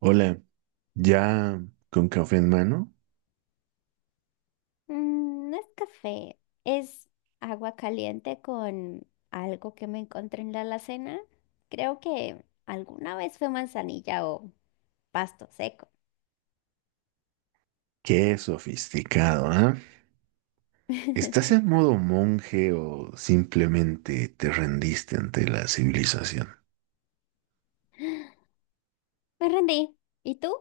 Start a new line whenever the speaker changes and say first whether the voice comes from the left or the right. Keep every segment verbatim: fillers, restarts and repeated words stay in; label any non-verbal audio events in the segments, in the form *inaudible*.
right: Hola, ya con café en mano.
left: Mm, no es café, es agua caliente con algo que me encontré en la alacena. Creo que alguna vez fue manzanilla o pasto seco.
right: Qué sofisticado, ¿ah? ¿Estás en
left: *laughs*
right: modo monje o simplemente te rendiste ante la civilización?
left: Me rendí. ¿Y tú?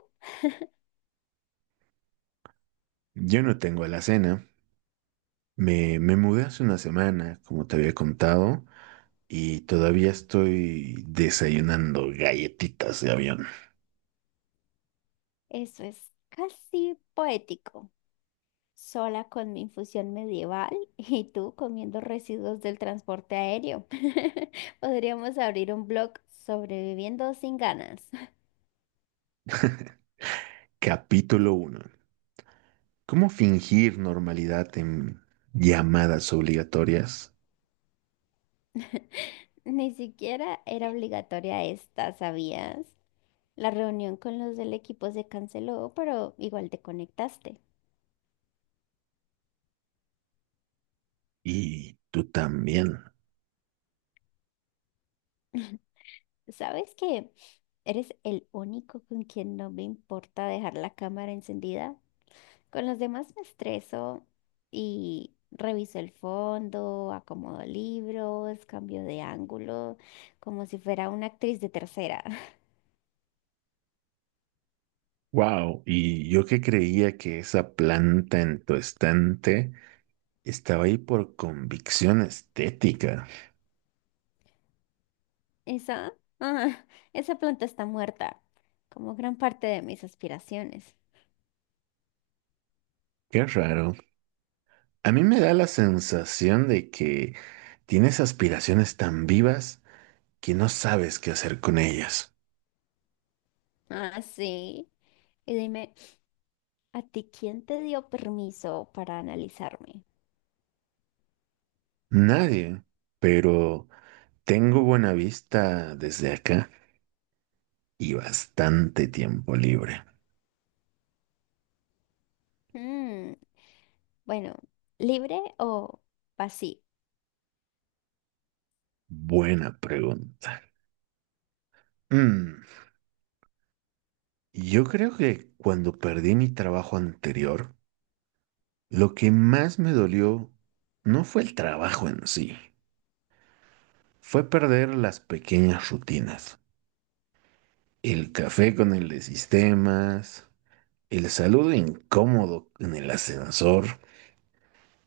right: Yo no tengo alacena. Me, me mudé hace una semana, como te había contado, y todavía estoy desayunando galletitas de avión.
left: Eso es casi poético. Sola con mi infusión medieval *laughs* y tú comiendo residuos del transporte aéreo. *laughs* Podríamos abrir un blog sobreviviendo sin ganas. *laughs*
right: Capítulo uno: ¿cómo fingir normalidad en llamadas obligatorias?
left: Ni siquiera era obligatoria esta, ¿sabías? La reunión con los del equipo se canceló, pero igual te conectaste.
right: Y tú también.
left: ¿Sabes que eres el único con quien no me importa dejar la cámara encendida? Con los demás me estreso y reviso el fondo, acomodo libros, cambio de ángulo, como si fuera una actriz de tercera. *laughs*
right: Wow, y yo que creía que esa planta en tu estante estaba ahí por convicción estética.
left: Esa, ah, esa planta está muerta, como gran parte de mis aspiraciones.
right: Qué raro. A mí me da la sensación de que tienes aspiraciones tan vivas que no sabes qué hacer con ellas.
left: Ah, sí. Y dime. ¿A ti quién te dio permiso para analizarme?
right: Nadie, pero tengo buena vista desde acá y bastante tiempo libre.
left: Mm, bueno, libre o vacío.
right: Buena pregunta. Mm, yo creo que cuando perdí mi trabajo anterior, lo que más me dolió no fue el trabajo en sí, fue perder las pequeñas rutinas. El café con el de sistemas, el saludo incómodo en el ascensor,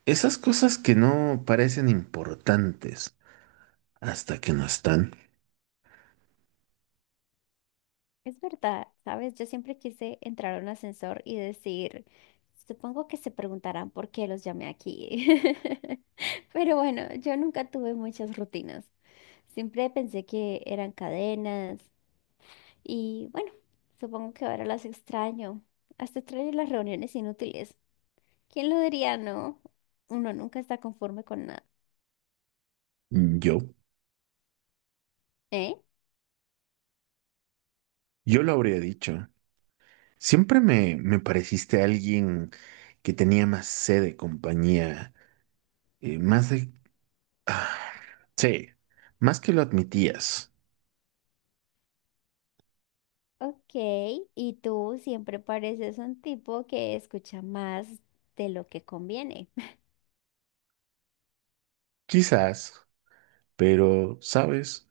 right: esas cosas que no parecen importantes hasta que no están.
left: Es verdad, ¿sabes? Yo siempre quise entrar a un ascensor y decir, supongo que se preguntarán por qué los llamé aquí. *laughs* Pero bueno, yo nunca tuve muchas rutinas. Siempre pensé que eran cadenas y bueno, supongo que ahora las extraño. Hasta extraño las reuniones inútiles. ¿Quién lo diría, no? Uno nunca está conforme con nada.
right: Yo,
left: ¿Eh?
right: yo lo habría dicho. Siempre me, me pareciste alguien que tenía más sed de compañía, eh, más de... ah, sí, más que lo admitías.
left: Ok, y tú siempre pareces un tipo que escucha más de lo que conviene.
right: Quizás, pero, ¿sabes?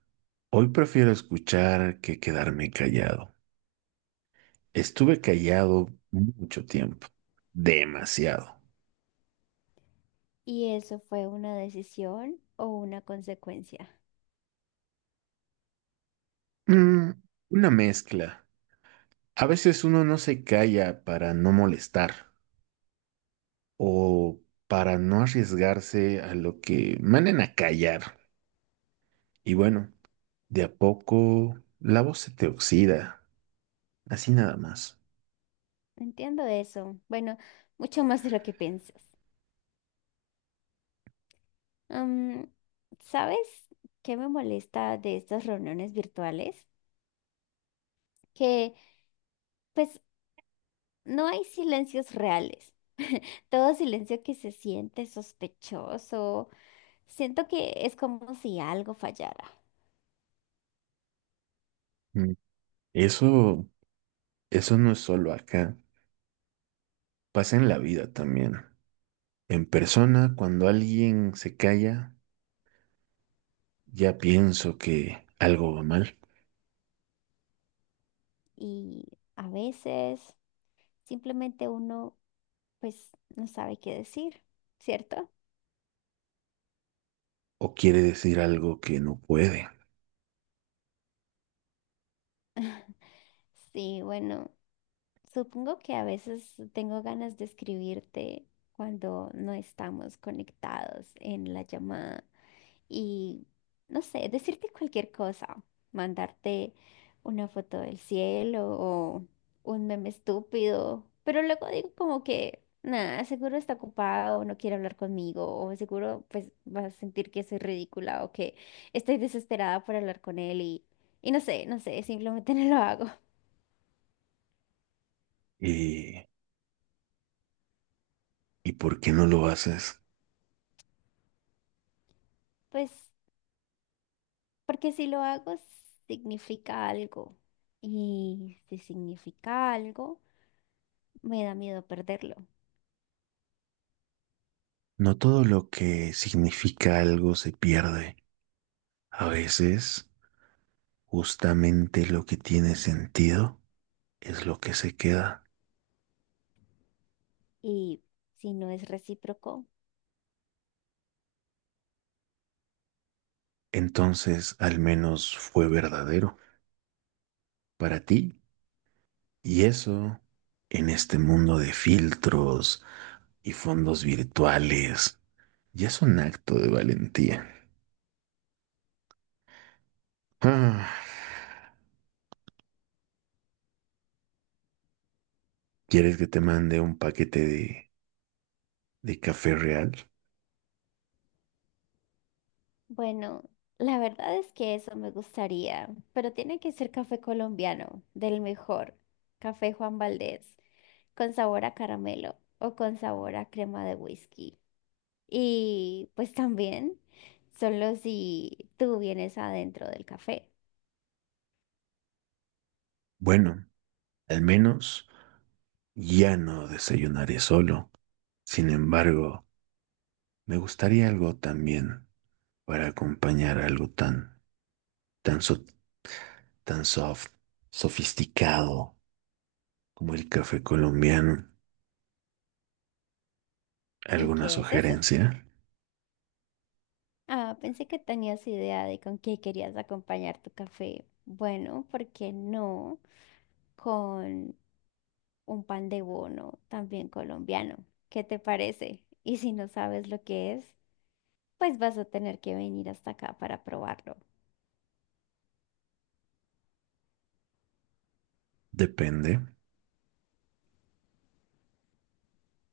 right: Hoy prefiero escuchar que quedarme callado. Estuve callado mucho tiempo, demasiado.
left: *laughs* ¿Y eso fue una decisión o una consecuencia?
right: Mm, una mezcla. A veces uno no se calla para no molestar o para no arriesgarse a lo que manden a callar. Y bueno, de a poco la voz se te oxida, así nada más.
left: Entiendo eso. Bueno, mucho más de lo que piensas. Am, ¿sabes qué me molesta de estas reuniones virtuales? Que pues no hay silencios reales. *laughs* Todo silencio que se siente sospechoso. Siento que es como si algo fallara.
right: Mm, Eso, eso no es solo acá, pasa en la vida también. En persona, cuando alguien se calla, ya pienso que algo va mal
left: Y a veces simplemente uno pues no sabe qué decir, ¿cierto?
right: o quiere decir algo que no puede.
left: Sí, bueno, supongo que a veces tengo ganas de escribirte cuando no estamos conectados en la llamada. Y, no sé, decirte cualquier cosa, mandarte una foto del cielo o un meme estúpido, pero luego digo como que, nada, seguro está ocupado o no quiere hablar conmigo o seguro pues vas a sentir que soy ridícula o que estoy desesperada por hablar con él y, y no sé, no sé, simplemente *laughs* no lo hago.
right: ¿Y, ¿y por qué no lo haces?
left: Pues porque si lo hago significa algo y si significa algo, me da miedo perderlo.
right: No todo lo que significa algo se pierde. A veces, justamente lo que tiene sentido es lo que se queda.
left: Y si no es recíproco,
right: Entonces, al menos fue verdadero para ti. Y eso, en este mundo de filtros y fondos virtuales, ya es un acto de valentía. Ah, ¿quieres que te mande un paquete de, de café real?
left: bueno, la verdad es que eso me gustaría, pero tiene que ser café colombiano, del mejor, café Juan Valdez, con sabor a caramelo o con sabor a crema de whisky. Y pues también, solo si tú vienes adentro del café.
right: Bueno, al menos ya no desayunaré solo. Sin embargo, me gustaría algo también para acompañar algo tan, tan, so- tan soft, sofisticado como el café colombiano.
left: ¿Y
right: ¿Alguna
left: qué es eso?
right: sugerencia?
left: Ah, pensé que tenías idea de con qué querías acompañar tu café. Bueno, ¿por qué no? Con un pan de bono también colombiano. ¿Qué te parece? Y si no sabes lo que es, pues vas a tener que venir hasta acá para probarlo.
right: Depende.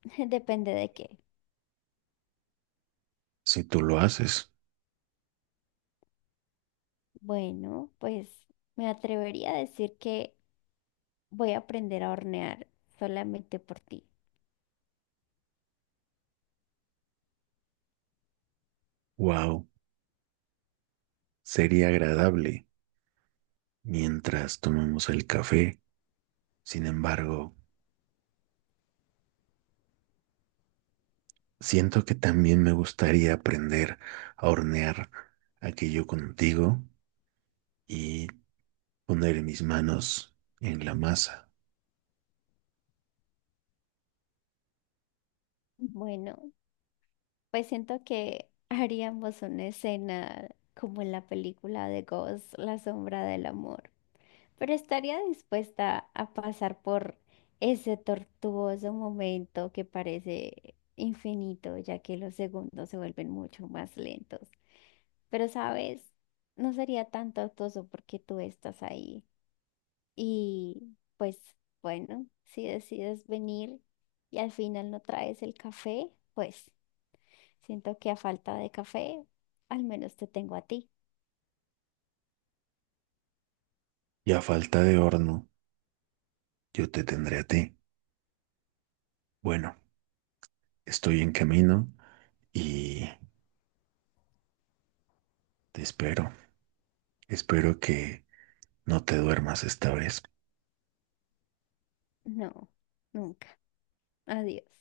left: *laughs* Depende de qué.
right: Si tú lo haces,
left: Bueno, pues me atrevería a decir que voy a aprender a hornear solamente por ti.
right: wow, sería agradable mientras tomamos el café. Sin embargo, siento que también me gustaría aprender a hornear aquello contigo y poner mis manos en la masa.
left: Bueno, pues siento que *laughs* haríamos una escena como en la película de Ghost, La sombra del amor. Pero estaría dispuesta a pasar por ese tortuoso momento que parece infinito, ya que los segundos se vuelven mucho más lentos. Pero, ¿sabes? No sería tan tortuoso porque tú estás ahí. Y pues bueno, si decides venir y al final no traes el café, pues siento que a falta de café, al menos te tengo a ti.
right: Y a falta de horno, yo te tendré a ti. Bueno, estoy en camino y te espero. Espero que no te duermas esta vez.
left: No, nunca. Adiós.